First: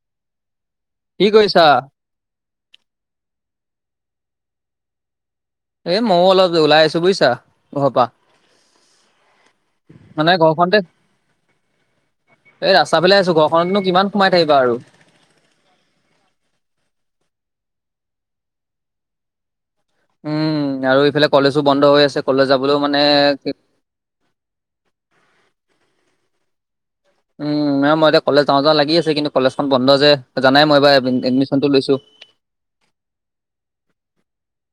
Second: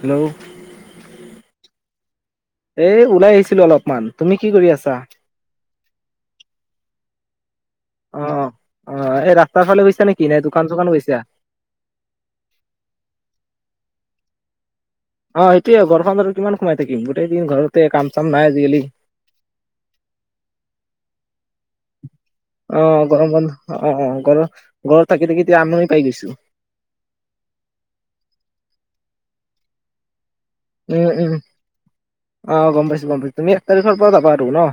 Hello! কি কৰিছা? এ ওলাই আহিছিলো অলপমান, তুমি কি কৰি আছা? এ ময়ও অলপ ওলাই আহিছো বুজিছা? ঘৰৰ পৰা অ অ, অ এই ৰাস্তাৰ ফালে গৈছা নেকি মানে নে দোকান - ঘৰখনতে চোকান গৈছা? এই ৰাস্তাৰ ফালে আহিছো ঘৰখনত নো কিমান সোমাই থাকিবা আৰু। অ সেইটোয়ে ঘৰখন আৰু কিমান সোমাই থাকিম, গোটেই দিন ঘৰতে কাম - চাম নাই আজিকালি উম আৰু এইফালে কলেজো বন্ধ হৈ আছে, কলেজ যাবলৈও মানে গৰম বন্ধ কে অ অ অ ঘৰত- ঘৰত থাকি- থাকি এতিয়া আমনি পাই গৈছো। উম মই এতিয়া কলেজ যাওঁ - যাওঁ লাগি আছে কিন্তু কলেজখন বন্ধ যে। জানাই মই এইবাৰ উম উম উম, এডমিশ্যনটো লৈছো। অ গম পাইছো গম পাইছো তুমি এক তাৰিখৰ পৰা যাবা আৰু ন?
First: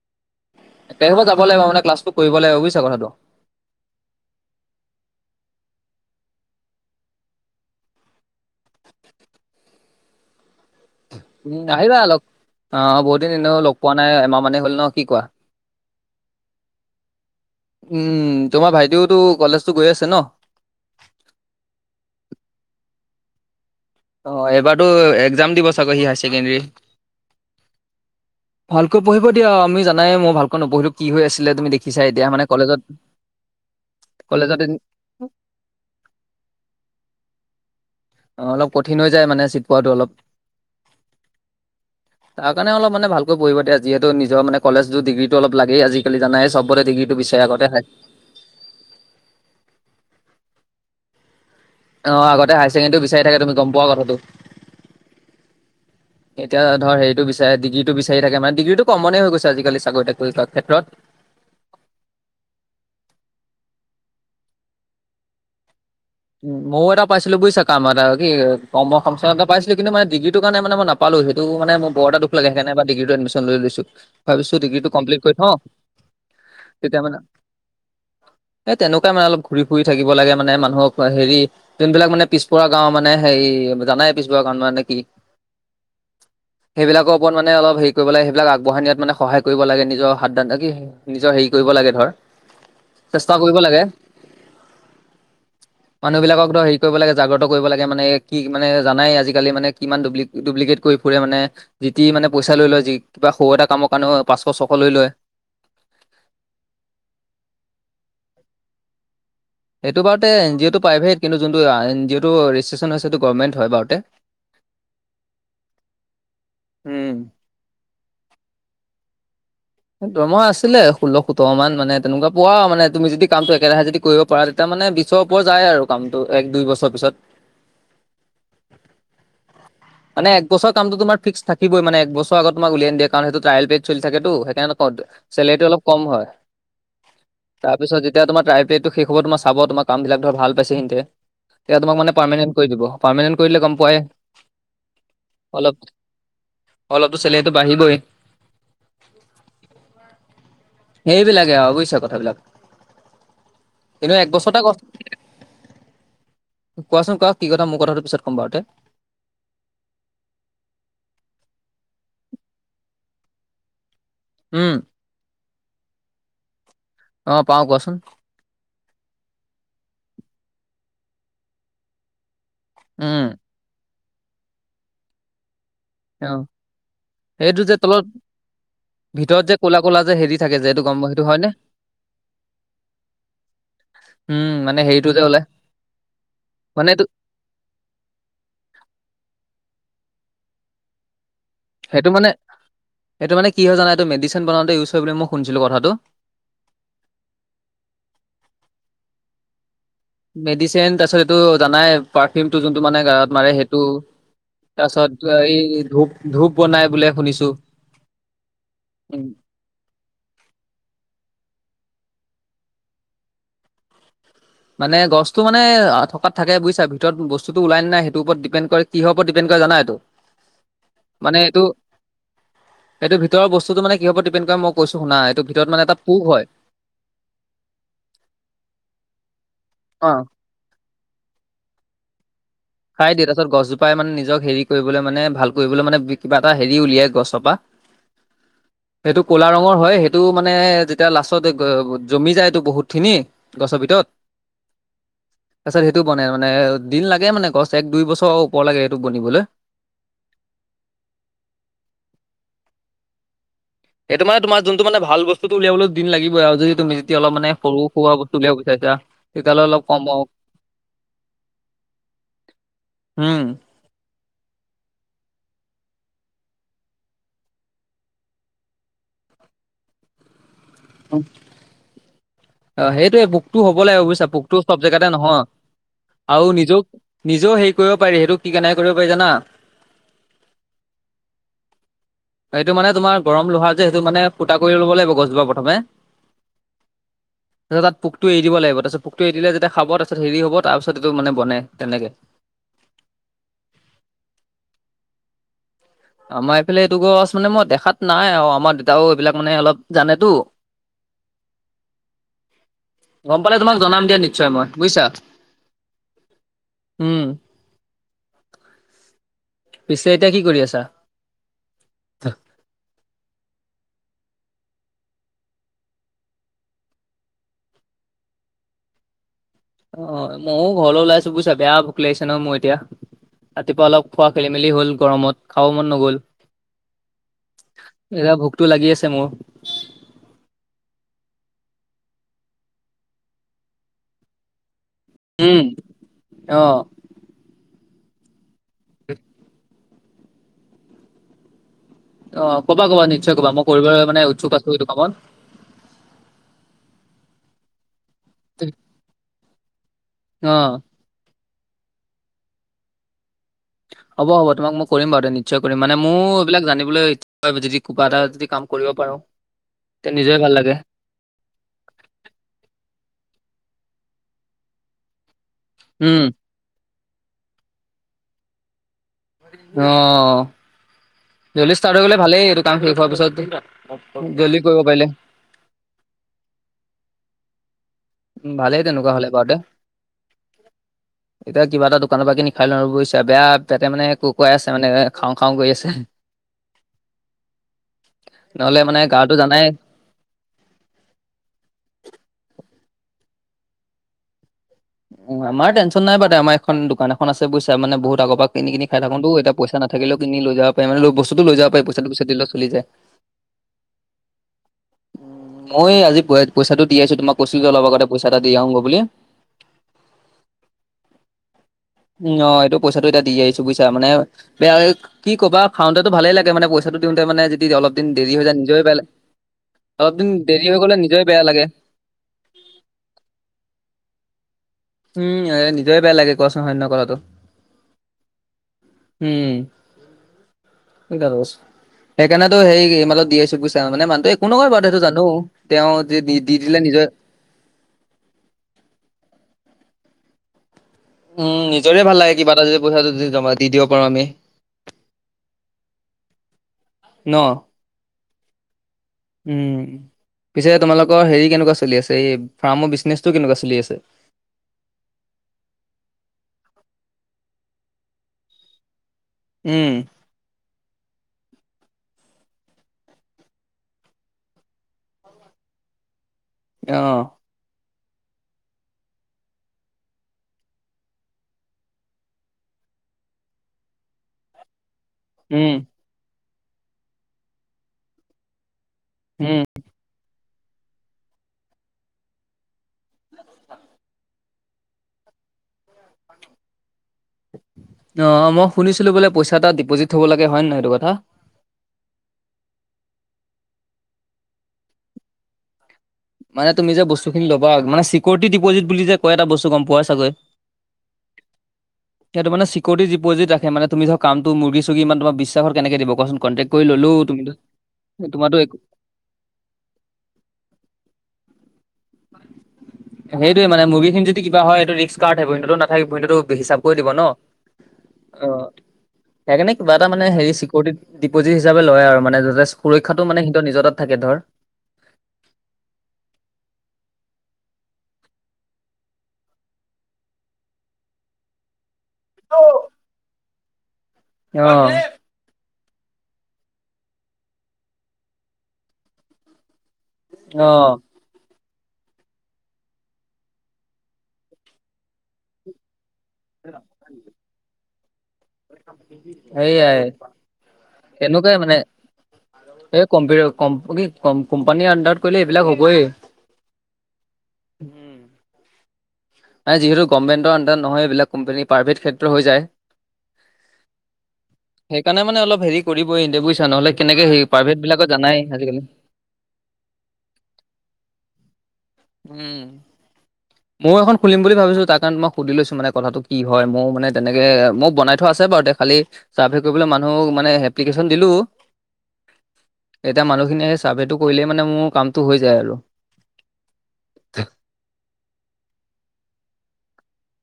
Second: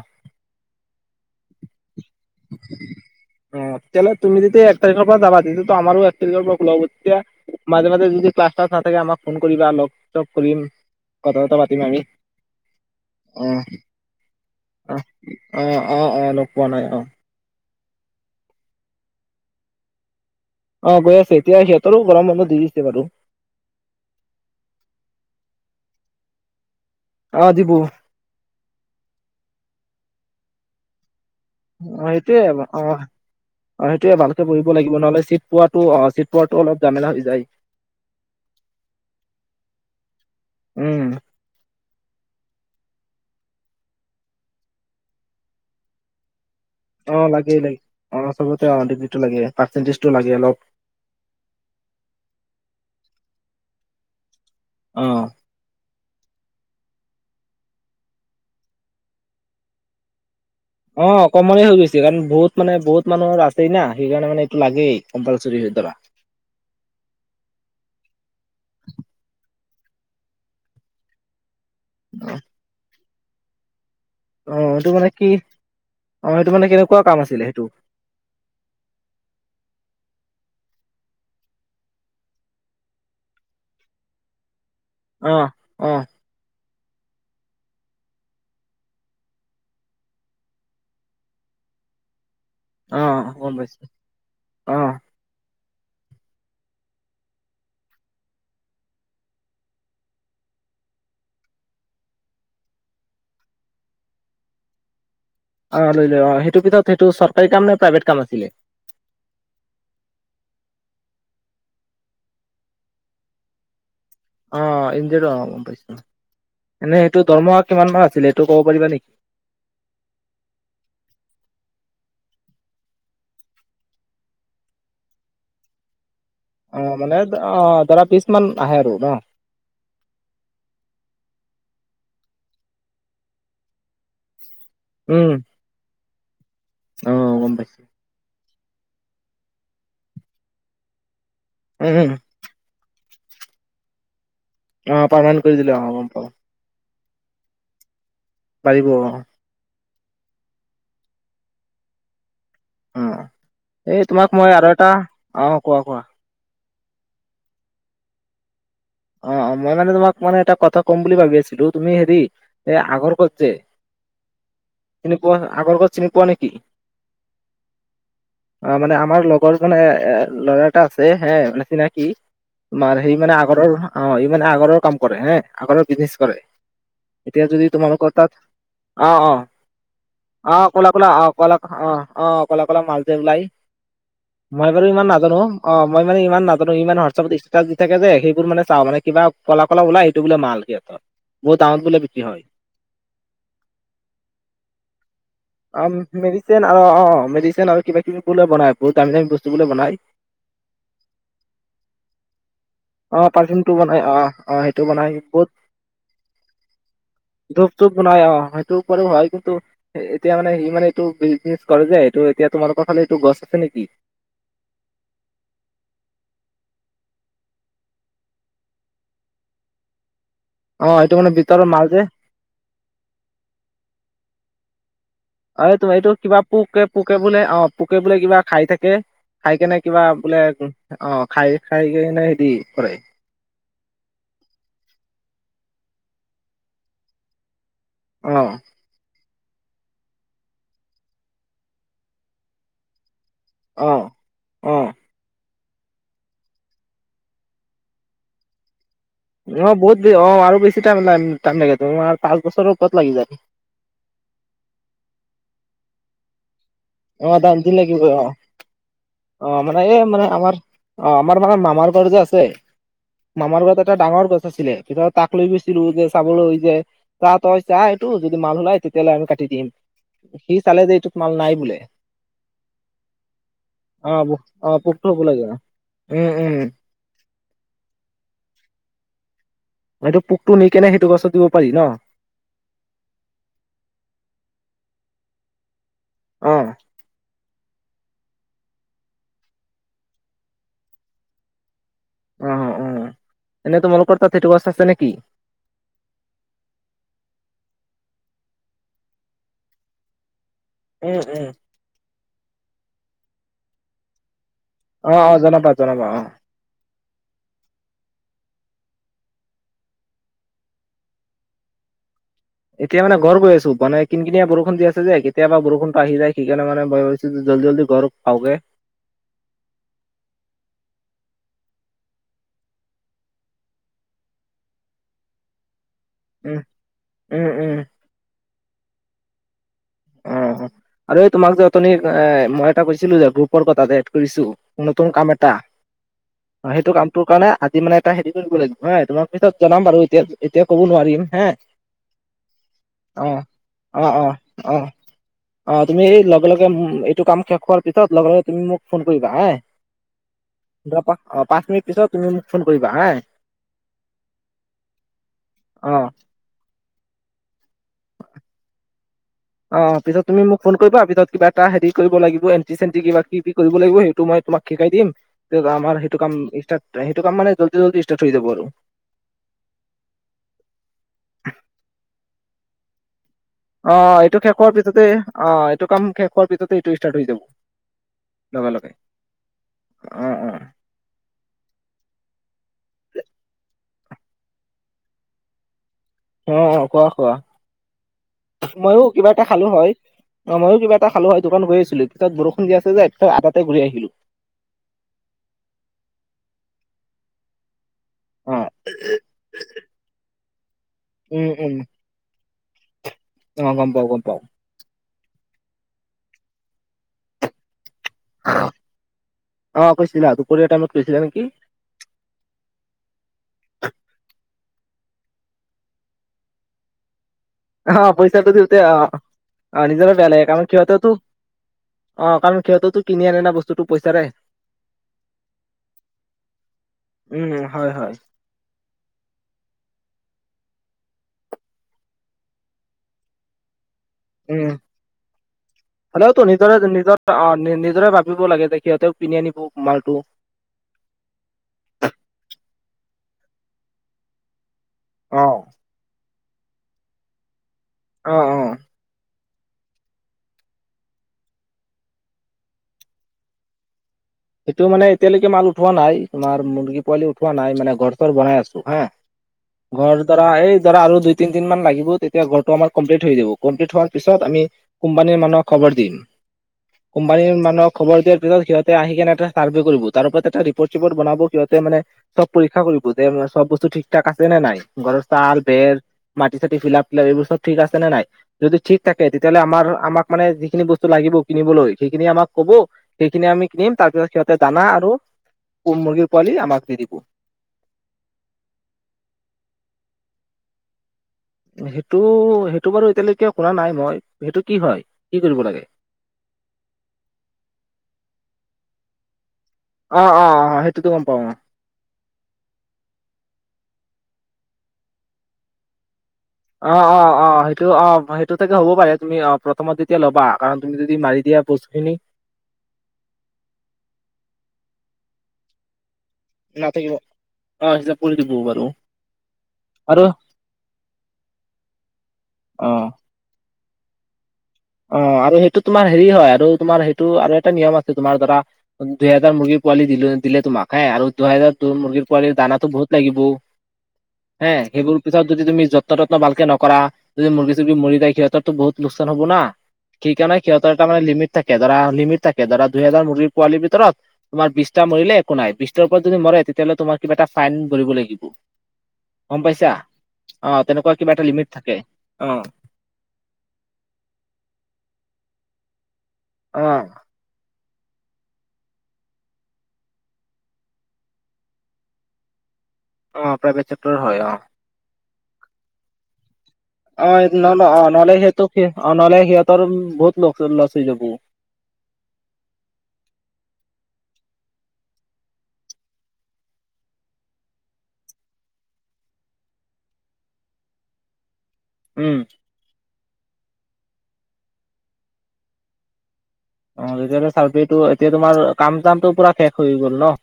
এক তাৰিখৰ পৰা যাব লাগিব মানে ক্লাছটো কৰিব লাগিব বুজিছা কথাটো। অ তেতিয়াহলে তুমি যেতিয়া এক তাৰিখৰ পৰা যাবা তেতিয়াটো আমাৰো এক তাৰিখৰ পৰা খোলা হব তেতিয়া মাজে- মাজে যদি ক্লাছ- শ্লাছ নাথাকে আমাক ফোন কৰিবা লগ - চগ কৰিম। কথা - চথা পাতিম আমি। আহ বহুত দিন অ এনেও লগ পোৱা নাই এমাহ মানে হ'ল ন অ কি কোৱা? অ অ অ লগ পোৱা নাই অ উম তোমাৰ ভাইটিওতো কলেজতো গৈ আছে ন? অ গৈ আছে এতিয়া সিহঁতৰ গৰম বন্ধ দিছে বাৰু। অ এইবাৰতো এক্সাম দিব চাগৈ সি হায়াৰ ছেকেণ্ডেৰী? অ দিবো। ভালকৈ পঢ়িব দিয়া আমি জানাই মই ভালকৈ নপঢ়িলো। কি হৈ আছিলে তুমি দেখিছা অ এতিয়া সেইটোৱে মানে কলেজত অ, অ সেইটোয়ে ভালকে কলেজত এদিন, পঢ়িব লাগিব নহলে চিট পোৱাটো অ চিট পোৱাতো অলপ জামেলা হৈ যায়। অ অলপ কঠিন হৈ যায় মানে চিট পোৱাটো অলপ। উম তাৰ কাৰণে অলপ মানে ভালকৈ পঢ়িব দিয়ে যিহেতু নিজৰ মানে কলেজো, ডিগ্ৰীটো অলপ লাগেই আজিকালি জানাই চব। বতে ডিগ্ৰিটো অ বিচাৰে লাগে আগতে লাগে হাই অ চবতে অধিপিটো লাগে, পাৰ্চেণ্টেজটো লাগে অলপ অ আগতে হায়াৰছেকেণ্ডৰী বিচাৰি থাকে তুমি গম পোৱা কথাটো। অ। [inaudible] এতিয়া ধৰ হেৰিটো বিচাৰে ডিগ্ৰীটো বিচাৰি থাকে মানে ডিগ্ৰিটো কমনে হৈ গৈছে আজিকালি চাকৰি - তাকৰি কৰা ক্ষেত্ৰত। অ কমনে হৈ গৈছে কাৰণ বহুত মানে বহুত মানুহৰ আছেই না সেইকাৰণে মানে এইটো লাগেই কম্পালচৰি ধৰা। উম ময়ও এটা পাইছিলো বুজিছা কাম এটা কি কৰ্ম সং এটা পাইছিলো কিন্তু মানে ডিগ্ৰীটো কাৰণে মানে মই নাপ পালো সেইটো মানে মই বৰ এটা দুখ লাগে সেইকাৰণে ডিগ্ৰিতো এডমীশন লৈ লৈছো। অ ভাবিছোঁ ডিগ্ৰীটো এইটো মানে কমপ্লিট কি কৰি থওঁ অ সেইটো মানে কেনেকুৱা তেতিয়া মানে কাম আছিলে সেইটো এ তেনেকুৱা মান অলপ ঘূৰি - ফুৰি থাকিব লাগে মানুহক পা হেৰি যোনবিলাক মানে পিছপৰা গাঁও মানে হেৰি জানাই পিছপৰা গাঁও মানে কি? অ অ। সেইবিলাকৰ ওপৰত মানে অলপ হেৰি কৰিব লাগে সেইবিলাক আগবঢ়াই নিয়াত মানে সহায় কৰিব লাগে, নিজৰ হাত - দাত কি নিজৰ হেৰি কৰিব লাগে ধৰ অ চেষ্টা হব কৰিব গৈছো। লাগে মানুহ বিলাকক দৰ হেৰি কৰিব লাগে জাগ্ৰত কৰিব লাগে মানে এই কি মানে জানাই আজিকালি মানে কিমান দুব্লি- দুব্লিকেট কৰি ফুৰে মানে যি টি মানে পইচা লৈ লয় যি কিবা সৰু এটা কামৰ কাৰণেও পাঁচশ, ছশ লৈ লয় অ, লৈ- লৈ অ, সেইটো পিছত সেইটো চৰকাৰী কাম নে প্ৰাইভেট কাম আছিলে? এইটো বাৰুতে এনজিঅটো প্ৰাইভেট কিন্তু যোনটো এণজিঅটো ৰেজিষ্ট্ৰেশচন হৈছে সেটো গভৰ্মেণ্ট হয় বাৰুতে। অ, এণজিঅটো অ, গম পাইছো [unintelligible] এনে উম সেইটো দৰমহা কিমান মান আছিল এইটো ক'ব পাৰিবা নেকি? দৰমহা আছিলে ষোল্ল সোতৰ মানে তেনেকোৱা পোৱা আৰু মানে তুমি যদি কামটো একেৰাহে যদি কৰিব পাৰা তাৰ মানে বিছৰ ওপৰ যায় আৰু। কামটো এক দুই অ, বছৰ পিছত। মানে অ, ধৰা পিছ মান আহে আৰু ন? [inaudible] মানে এক বছৰ কামটো তোমাৰ ফিক্স থাকিবই মানে একবছৰ আগত তোমাক উলিয়াই নিদিয়ে কাৰন সেইটো ট্ৰাইল বেক চলি থাকেটো সেত ক'ত উম চলেৰিটো অলপ কম হয় অ গম পাইছো তাৰপিছত যেত তিয়া তোমাৰ ট্ৰাই পেডটো শেষ হ'ব তোমাৰ চাব তোমাৰ কাম বিলাক ধৰা ভাল পাইছে হিনকে তেতিয়া উম তোমাক উম মানে পাৰমানেণ্ট কৰি দিব। পাৰ্মানেণ্ট কৰিলে গম পোৱাই অ, পৰ্মানেণ্ট কৰি দিলে অ, গম পাও। অলপটো চেলেৰিটো বাঢ়িবই। বাঢ়িব অ। সেইবিলাকে আউ বুইছা কথাবিলাক? উম, এই কিন্তু এক তোমাক মই বছৰতে আৰু এটা অ, কোৱা- কোৱা? কোৱাচোন কোৱা কি কথা মোৰ কথাটো কথাটো পিছত ক'ম বাৰুতে? অ', অ', মই মানে তোমাক মানে এটা কথা ক'ম বুলি ভাবি আছিলো তুমি হেৰি এ আগৰ গছ যে উম চিনি পোৱা আগৰ গছ চিনি পোৱা নেকি? অ পাওঁ কোৱাচোন অ, মানে আমাৰ লগৰজনে এ ল'ৰা এটা আছে হে মানে চিনাকি তোমাৰ সি উম মানে আগৰৰ অ, সি মানে আগৰৰ কাম কৰে হে আগৰৰ বিজনেছ অ কৰে এতিয়া সেইটো যদি যে তলত তোমালোকৰ তাত অ', অ', ভিতৰত যে ক'লা ক'লা যে হেৰি থাকে যে অ', এইটো ক'লা গম -ক'লা সেইটো অ, হয়নে? কলা অ', অ', ক'লা- ক'লা মাল যে ওলাই। উম মই মানে বাৰু ইমান হেৰিটো যে নাজানো ওলাই অ, মই মানে ইমান নাজানো ই মানে হোৱাটচ এপত ষ্টিছ ষ্টেটাছ দি থাকে যে সেইবোৰ মানে চাওঁ মানে কিবা ক'লা -ক'লা ওলাই সেইটো বোলে মাল সিহঁতৰ। বহুত দামত বোলে সেইটো বিক্ৰী মানে হয় -সেইটো মানে কি হয় জানা এইটো মেডিচিন বনাওঁতে ইউজ হয় বোলে মোক অ, মেডিচিন আৰু অ, মেডিচিন আৰু কিবা- কিবি বোলে বনাই বহুত দামী- দামী বস্তু বোলে বনায় মেডিচিন তাৰপিছত এইটো জানাই পাৰফিউমটো যোনটো মানে অ গাত মাৰে পাৰফিউমটো সেইটো। বনাই অ', অ', সেইট সিটো বনাই তাৰপিছত সি কত এই ধূপ ধূপ বনাই বোলে শুনিছো। ধূপ চুপ বনাই অহ, সেইটোৰ উপৰেও উম হয় কিন্তু এতিয়া মানে সি মানে এইটো বিজনেচ কৰে যে এইটো এতিয়া তোমালোকৰ ফালে এইটো গছ আছে নেকি? মানে গছটো মানে থকাত থাকে বুইছা ভিতৰত গছটো ওলাই নে নাই সেইটো ওপৰত ডিপেণ্ড কিহৰ ওপৰত ডিপেণ্ড কৰে জানা এইটো [inaudible] অ, এইটো মানে ভিতৰৰ মাল যে। এইটো ভিতৰৰ বস্তুটো মানে কিহৰ উপৰত ডিপেণ্ড কৰে মই কৈছো শুনা এইটো অ, ভিতৰত মানে এইটোত এটা -এইটো কিবা হয়। পোক কেত পোকে বোলে অ, পোকে বোলে কিবা খাই থাকে খাই কেনে কিবা অ বোলে অ, খাই -খাই কিনে হেৰি কৰে। খাই দিয়ে তাৰপাছত গছজোপাই মানে নিজক হেৰি কৰিবলৈ মানে ভাল কৰিবলৈ মানে কিবা এটা হেৰি উলিয়াই গছৰ পা [inaudible] অহ', সেইটো কোলা ৰঙৰ হয় সেইটো মানে যেতিয়া লাষ্টত জমি যায় এইটো বহুত খিনি গছৰ অ ভিতৰত অ তাৰপিছত সেইটো বনে মানে দিন লাগে মানে গছ এক, দুই বছৰ ওপৰ লাগে সেইটো বনিবলে। অ, বহুত ব অ, আৰু বেছি [unintelligible] টাইম লাগে আৰু পাঁচ বছৰত উপৰত লাগি যায়। এইটো মানে তোমাৰ যোনটো মানে ভাল বস্তুটো উলিয়াবলৈ দিন লাগিবই আৰু যদি তুমি সি অলপ অ মানে দাম দিন সৰু লাগিব সুৰা অ বস্তু উলিয়াব গুচাইছা। অ মানে এই মানে আমাৰ অ আমাৰ মানে মামাৰ ঘৰত যে আছে, উম মামাৰ ঘৰত এটা ডাঙৰ গছ আছিলে পিছত তাক লৈ গৈছিলো যে চাবলৈ যে তা তই চা এইটো যদি মাল ওলাই তেতিয়া হ'লে আমি কাটি দিম। সি চালে যে এইটোত মাল নাই বোলে। অ সেইটোয়ে পোকটো হ'ব লাগিব অ বুজিছা? পোকটো অ চব জেগাতে পোকটো হ'ব নহয় লাগে উম আৰু উম নিজেও নিজেও হেৰি কৰিব পাৰি সেইটো কি কেনেকে কৰিব পাৰি জানা? এইটো পোকটো নি কেনে সেইটো গছত দিব পাৰি ন। এইটো মানে তোমাৰ গৰম লোহা যে সেইটো মানে ফুটা কৰি ল'ব লাগিব গছজোপা প্ৰথমে। অ। তাৰ পিছত পোকটো এৰি দিব লাগিব তাৰপিছত পোকটো এৰি দিলে যেতিয়া খাব তাৰপিছত হেৰি হ'ব তাৰ পিছত এইটো বনে তেনেকে। অ অ, এনে তোমালোকৰ তাত সেইটো গছ আছে নেকি? আমাৰ এইফালে এইটো গছ মানে মই দেখাত নাই আৰু আমাৰ দেউতাও এইবিলাক মানে অলপ জানেতো। উম উম। গম পালে তোমাক জনাম দিয়া নিশ্চয় মই। বুজিছা অ অ জনাবা জনাবা অ। উম। পিছে এতিয়া কি কৰি আছা? এতিয়া মানে ঘৰ গৈ আছো মানে কিন কিনিয়া বৰষুণ দি আছে যে কেতিয়া‌ বৰষুণটো আহি যায় সেইকাৰণে ভাবিছোঁ যে জল্দি - জল্দি ঘৰ আউকে অ ময়ো ঘৰলৈ ওলাইছো বুজিছা বেয়া ভোক লাগিছে ন মোৰ এতিয়া। ৰাতিপুৱা অলপ খোৱা খেলি - মেলি হ'ল গৰমত খাব মন নগ'ল। উম, উম উম। এইয়া ভোকটো লাগি আছে মোৰ। অ আৰু এই তোমাক যে উঠনি এ মই এটা কৈছিলো যে গ্ৰুপৰ কথাটো এড কৰিছোঁ। নতুন কাম এটা, উম অ সেইটো কামটোৰ কাৰণে আজি মানে এটা হেৰি কৰিব লাগিব। হয়, তোমাক পিছত জনাম বাৰু এতিয়া এতিয়া ক'ব নোৱাৰিম হে। অ' ক'বা - ক'বা অ নিশ্চয় ক'বা মই কৰিবলৈ অ অ মানে উৎসুক আছো অ এইটো কামত। অ' তুমি এই লগে - লগে উম এইটো কাম শেষ হোৱাৰ পিছত লগে - লগে তুমি মোক ফোন কৰিবা হাই, অ' যোৱা পাঁচ অ পাঁচ মিনিট পিছত তুমি মোক ফোন কৰিবা হাই। হ'ব হ'ব তোমাক মই কৰিম বাৰু দে নিশ্চয় কৰিম অ মানে মোৰ বিলাক জানিবলৈ যদি কিবা এটা যদি কিবা এটা কাম কৰিব পাৰোঁ। অ পিছত তুমি মোক ফোন কৰিবা পিছত কিবা এটা হেৰি কৰিব লাগিব এণ্টি - চেন্টি কিবা - কিবি কৰিব লাগিব সেইটো মই তোমাক শিকাই দিম। ত আমাৰ সেইটো উম কাম ষ্টাট‍‌ সেইটো কাম মানে জল্দি - জল্দি ষ্টাৰ্ট হৈ যাব আৰু। হ। জল্দি ষ্টাৰ্ট হ'লেই এইটো শেষ হোৱাৰ পিছত অ' এইটো শেষ জল্দি হোৱাৰ কৰিব পিছতে পাৰিলে অ'এইটো কাম শেষ হোৱাৰ পিছতে এইটো ষ্টাৰ্ট হৈ যাব। উম, লগে ভালেই লগে তেনেকুৱা হ'লে বাৰুতে। অ অ এতিয়া কিবা এটা দোকানৰ পৰা কিনি খুৱাই লও আৰু বুইছা। বেয়া পেতে মানে কুৰকুৰাই আছে মানে খাও- খাও কৰি আছে। অ' খোৱা - খোৱা, নহ'লে মানে ময়ো কিবা গাটো এটা খালো জানাই হয়। অ' ময়ো কিবা এটা খালোৱে হয় দোকান গৈ আছিলো যে পিছ বৰষুণ দি আছে যে আধাতে ঘূৰি আহিলো। উম আমাৰ টেনশ্যন নাই বাৰু দে, আমাৰ এখন দোকানখন আছে বুইছা মানে বহুত আগৰ পৰা অ কিনি - কিনি খাই থাকোতো এতিয়া পইচা নাথাকিলে কিনি লৈ যাব পাৰে মানে উম বস্তুটো লৈ উম যাব পাৰি, পইচাটো পিছত দিলেও চলি যায়। অ' গম পাও, গম পাও। মই আজি পই পইচাটো দি আছো তোমাক কৈছো যে অলপ আগতে পইচা এটা দি হ, আহোগৈ বুলি অ' কৈছিলা দুপৰীয়া টাইমত কৈছিলা নেকি? উম অ' এইটো পইচাটো এয়া দি আহিছো বুইছা মানে বেয়া কি ক'বা খাওতেতো ভালে লাগে মানে পইচাটো দিওতে মানে যদি অ অলপ দিন দেৰি হৈ পইচাটো যায় দিওঁতে নিজৰে অ বেয়া লা অ নিজৰে অলপ বেয়া দিন লাগে কাৰণ দেৰি হৈ গলে সিহঁতেতো নিজৰে বেয়া লাগে। অ' কাৰণ সিহঁততো কিনি আনে না বস্তুটো পইচাৰে। উম, নিজৰে বেয়া লাগে কোৱাচোন হয় নহয় কথাটো? উম উম হয় হয়। হুম। [unintelligible] সেইকাৰণেতো হেৰি এই মালত দি আছে পইছা মানে মানুহটো এই কোনো উম [unintelligible] জানো তেওঁ যে দি হ'লেওতো দিলে নিজৰে নিজৰ অ নিজৰে ভাবিব লাগে যে সিহঁতেও কিনি আনিব মালটো উম, নিজৰে ভাল লাগে কিবা এটা যদি পইচাটো দি দিব পাৰো আমি। অ। ন। অ অ। উম, পিছে তোমালোকৰ হেৰি কেনেকুৱা চলি আছে এই ফাৰ্মৰ বিজনেচটো কেনেকুৱা চলি আছে। সেইটো মানে এতিয়ালৈকে মাল উঠোৱা নাই, তোমাৰ মুৰ্গী পোৱালি উঠোৱা নাই মানে ঘৰ চৰ বনাই আছো হা। উম, ঘৰ ধৰা এই ধৰা আৰু দুই তিনি দিন মান লাগিব। তেতিয়া ঘৰটো আমাৰ কমপ্লিট হৈ দিব কমপ্লিট হোৱাৰ পিছত আমি কোম্পানীৰ মানুহক খবৰ দিম। অ', কোম্পানীৰ মানুহক খবৰ দিয়াৰ পিছত সিহঁতে আহি কেনে এটা চাৰ্ভে কৰিব তাৰ ওপৰত এটা ৰিপৰ্ট-চিপৰ্ট বনাব সিহঁতে মানে চব পৰীক্ষা কৰিব যে চব বস্তু ঠিক ঠাক আছে নে নাই। ঘৰৰ তাল, উম, বেৰ, মাটি-চাটি ফিলাপ, ফিলাপ এইবোৰ চব ঠিক আছে নে নাই, যদি ঠিক থাকে তেতিয়াহ'লে উম। আমাৰ আমাক মানে যিখিনি বস্তু লাগিব কিনিবলৈ, সেইখিনি আমাক ক'ব সেইখিনি আমি কিনিম তাৰপিছত সিহঁতে দানা আৰু মুৰ্গীৰ পোৱালি আমাক দি দিব। অ মই শুনিছিলো বোলে পইচা এটা ডিপজট হ'ব লাগে হয় নহয় এইটো কথা? সেইটো, সেইটো বাৰু এতিয়ালৈকে কৰা নাই মই সেইটো কি হয় কি কৰিব লাগে? মানে তুমি যে বস্তু খিনি লবা মানে চিকিউৰিটি ডিপজিট বুলি যে কয় এটা বস্তু গম পোৱাই অ চাগৈ? অ অ সেইটোতো গম পাও অ। সেইটো মানে চিকিৰতি ডিপজিত ৰাখে তুমি ধৰা কামটো মুৰ্গী সুৰ্গী মানে তোমাক বিশ্বাস কেনেকে দিব কোৱা চোন কনতেক অ অ অ সেইটো অ সেইটো থাকিলে হ'ব পাৰে তুমি অ প্ৰ- থমত যেতিয়া ল'বা কাৰণ তুমি যদি মাৰি দিয়া বস্তুখিনি। সেইটোৱে মানে মুৰ্গী খিনি যদি কিবা হয় এইটো ৰিস্ক কাৰ থাকিব সিহঁতৰ তো নাথাকিবই ন টো হিচাপ কৰি দিব নাথাকিব ন। হিচাপ কৰি দিব বাৰু। সেইকাৰে কিবা এটা আৰু মানে হেৰি চিকৰিটিত ডিপজিট হিচাপে লয় আৰু মানে যাতে অ সুৰক্ষাটো মানে সিহঁতৰ নিজৰ তাত থাকে ধৰ। অ আৰু সেইটো তোমাৰ হেৰি হয় আৰু তোমাৰ সেইটো আৰু এটা নিয়ম আছে তোমাৰ ধৰা দুহেজাৰ মুৰ্গী পোৱালি দিলো, দিলে তোমাক হে আৰু দুহেজাৰ টো মুৰ্গীৰ পোৱালীৰ দানাটো বহুত লাগিব হে অ', সেইবোৰ পিছত যদি তুমি যত্ন তত্ন ভালকে নকৰা, যদি মুৰ্গী চুৰ্গী মৰি যায় সিহঁতৰো বহু লোকচান হ'ব না। সেই কাৰণে অ', সিহঁতৰ এটা মানে লিমিট থাকে ধৰা লিমিট থাকে ধৰা দুইেজাৰ মুৰ্গী পোৱালিৰ ভিতৰত তোমাৰ বিছটা মৰিলে একো নাই। বিছ ত ওপৰত যদি মৰে তেতিয়াহলে তোমাৰ কিবা এটা ফাইন ভৰিব লাগিব- গম পাইছা, সেইয়াই অ তেনেকুৱা কিবা এটা তেনেকুৱাই লিমিট মানে থাকে, অ। এই কম্পিতা কম্প কি কম কোম্পানীৰ আণ্ডাৰত কৰিলে এইবিলাক হ'বয়েই। অ। উহু। যিহেতু গভমেণ্ট আণ্ডাৰত নহয় এইবিলাক কোম্পানীয়ে প্ৰাইভেট ক্ষেত্ৰত হৈ যায়। অ প্ৰাইভেট চেক্টৰ হয় অ। সেইকাৰণে মানে অল হেৰি কৰিবই ইন্দে বুইছা নহ'লে কেনেকে অ হেৰি প্ৰাইভেট নহ বিলাকত নহলে জানাই সেটো আজিকালি। সেই অ নহলে সিহঁতৰ বহুত লকছ লছ হৈ যাব। উম। ময়ো এখন খুলিম বুলি ভাবিছোঁ তাৰ কাৰণে মই সুধি লৈছো মানে কথাটো কি হয় ময়ো মানে তেনেকে মোৰ বনাই থোৱা আছে বাৰু তে খালী চাৰ্ভে কৰিবলৈ মানুহক মানে এপ্লিকেশ্যন দিলো। উম। এতিয়া মানুহখিনিয়ে সেই চাৰ্ভেটো কৰিলেই মানে মোৰ কামটো হৈ যায় আৰু। অ তেতিয়াটো চাৰ্ভেটো এতিয়া তোমাৰ কাম চামটো পুৰা শেষ হৈ গ'ল ন?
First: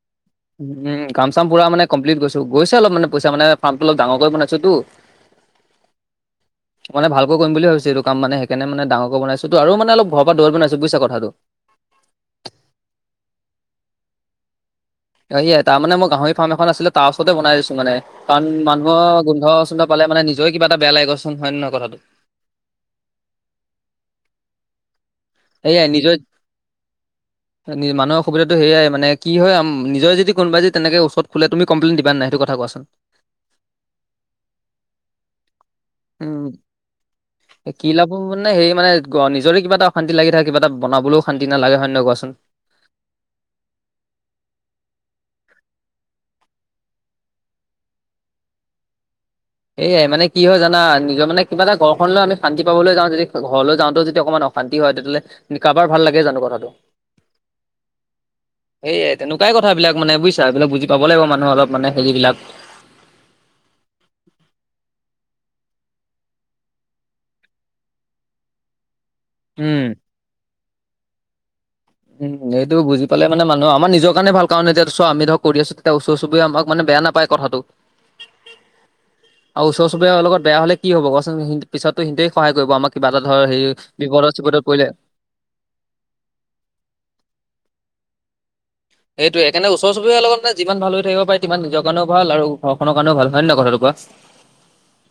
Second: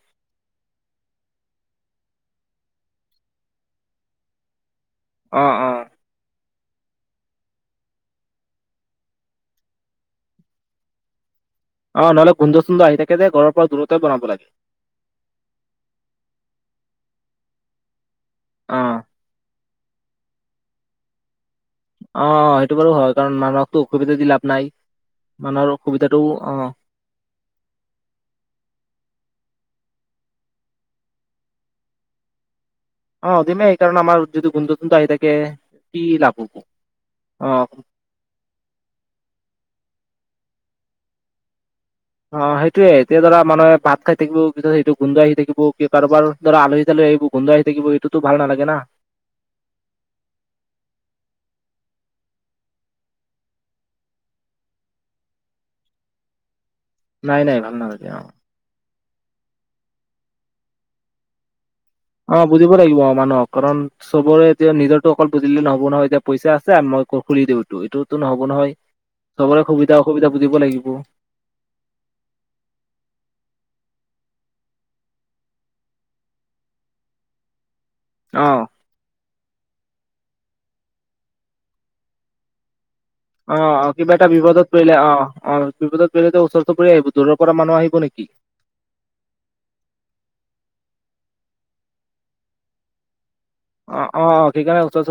উম কাম চাম পুৰা মানে কমপ্লিট কৰিছোঁ গৈছে অলপ মানে নে পইচা মানে ফাৰ্মটো অলপ ডাঙৰ কৰি বনাইছোঁ তো। অ অ। [unintelligible] মান ভালকৈ কৰিম বুলি ভাবিছোঁ এইটো কাম মানে সেই কাৰণে ডাঙৰকে বনাইছো তো আৰু মানে অলপ ঘৰৰ পৰা দূৰত বনায়ছো বুইছা কথাটো? অ নহলে গোন্ধ - চুন্দ আহি থাকে যে ঘৰৰ পৰা দূৰতে বনাব লাগে। অ সি এ তাৰ মানে মই গাহৰি ফাৰ্ম এখন আছিলে তাৰ ওচৰতে বনাই দিছো মানে। কাৰণ অ মানুহৰ গোন্ধ - চোন্ধ পালে মানে নিজৰেও কিবা এটা বেয়া লাগে চোন হয় নে নহয় কথাটো? অ অ সেইটো বাৰু হয় কাৰণ মানুহকতো অসুবিধা দি লাভ নাই, মানুহৰ অসুবিধাটো অ। [unintelligible] অ নি মানুহ অসুবিধাটো সেয়াই মানে কি হয় নিজৰ যদি কোনোবা যদি যে তেনেকে ওচৰত খোলে তুমি কমপ্লেইন দিবা নাই সেইটো কথা কোৱাচোন? অ দিমেই কাৰণ আমাৰ যদি গোন্ধ - চোন্ধ আহি থাকে। কি লাভ উম, হ'ব অ এ কি লাভ মোৰ মানে হেৰি মানে গ নিজৰে কিবা এটা অশান্তি লাগি থাকে কিবা এটা বনাবলৈও শান্তি নালাগে হয় নহয় ক চো অ সেইটোয়ে এতিয়া ধৰা মানুহে ধৰা ভাত খাই থাকিব পিছত সিটো গোন্ধ আহি থাকিব, কি কাৰোবাৰ ধৰা আলহী - তালহী আহিব গোন্ধ আহি থাকিব এইটোটো ভাল নালাগে না। এইয়াই মানে কি হয় জানা নিজৰ মানে কিবা এটা ঘৰখন লৈ আমি শান্তি পাবলৈ যাওঁ যদি ঘৰলৈ যাওঁটো যদি অকণমান অ অশান্তি হয় তেতিয়াহ'লে কাৰোবাৰ ভাল লাগে জানো কথাটো? নাই নাই ভাল নালাগে অ। সেয়াই তেনেকুৱাই কথাবিলাক মানে বুজিছা? এইবিলাক বুজি পাব লাগিব মানুহে অলপ মানে হেৰিবিলাক ব লাগিব মানুহক কাৰণ চবৰে এতিয়া নিজৰ ত অকল বুজিলে নহব নহয় এতিয়া পইচা আছে আৰু মই খুলি দিওঁটো এইটোটো নহ'ব নহয়? চবৰে উম। সুবিধা - অসুবিধা বুজিব লাগিব‌। ইনেইটো বুজি পালে মানে‌‌ মানুহৰ আমাৰ নিজৰ কাৰণে ভাল কাৰণ এতিয়া চোৱা আমি ধৰক কৰি আছো এতিয়া ওচৰ- চুবুৰীয়া আমাক মানে বেয়া না পাই কথাটো। অ। আৰু ওচৰ- চুবুৰিয়াৰ লগত বেয়া হলে কি হব কোৱাচোন সিহঁত পিছততো সিহঁতে সহায় কৰিব আমাক কিবা এটা ধৰ অ হেৰি অ কিবা এটা চিপদত বিপদত পৰিলে, অ অ বিপদত তলেটো ওচৰ - চুবুৰীয়া আহিব দূৰৰ পৰা মানুহ আহিব নেকি? সেইটোৱেই কাৰনে ওচৰ - চুবুৰিয়াৰ লগত মানে যিমান ভাল হৈ থাকিব পাৰি সিমান নিজৰ কাৰণেও ভাল আৰু ঘৰখনৰ কাৰণেও ভাল। হয় নে নহয় কথাটো কোৱা? অ অ অ সেইকাৰণে ওচৰ - চু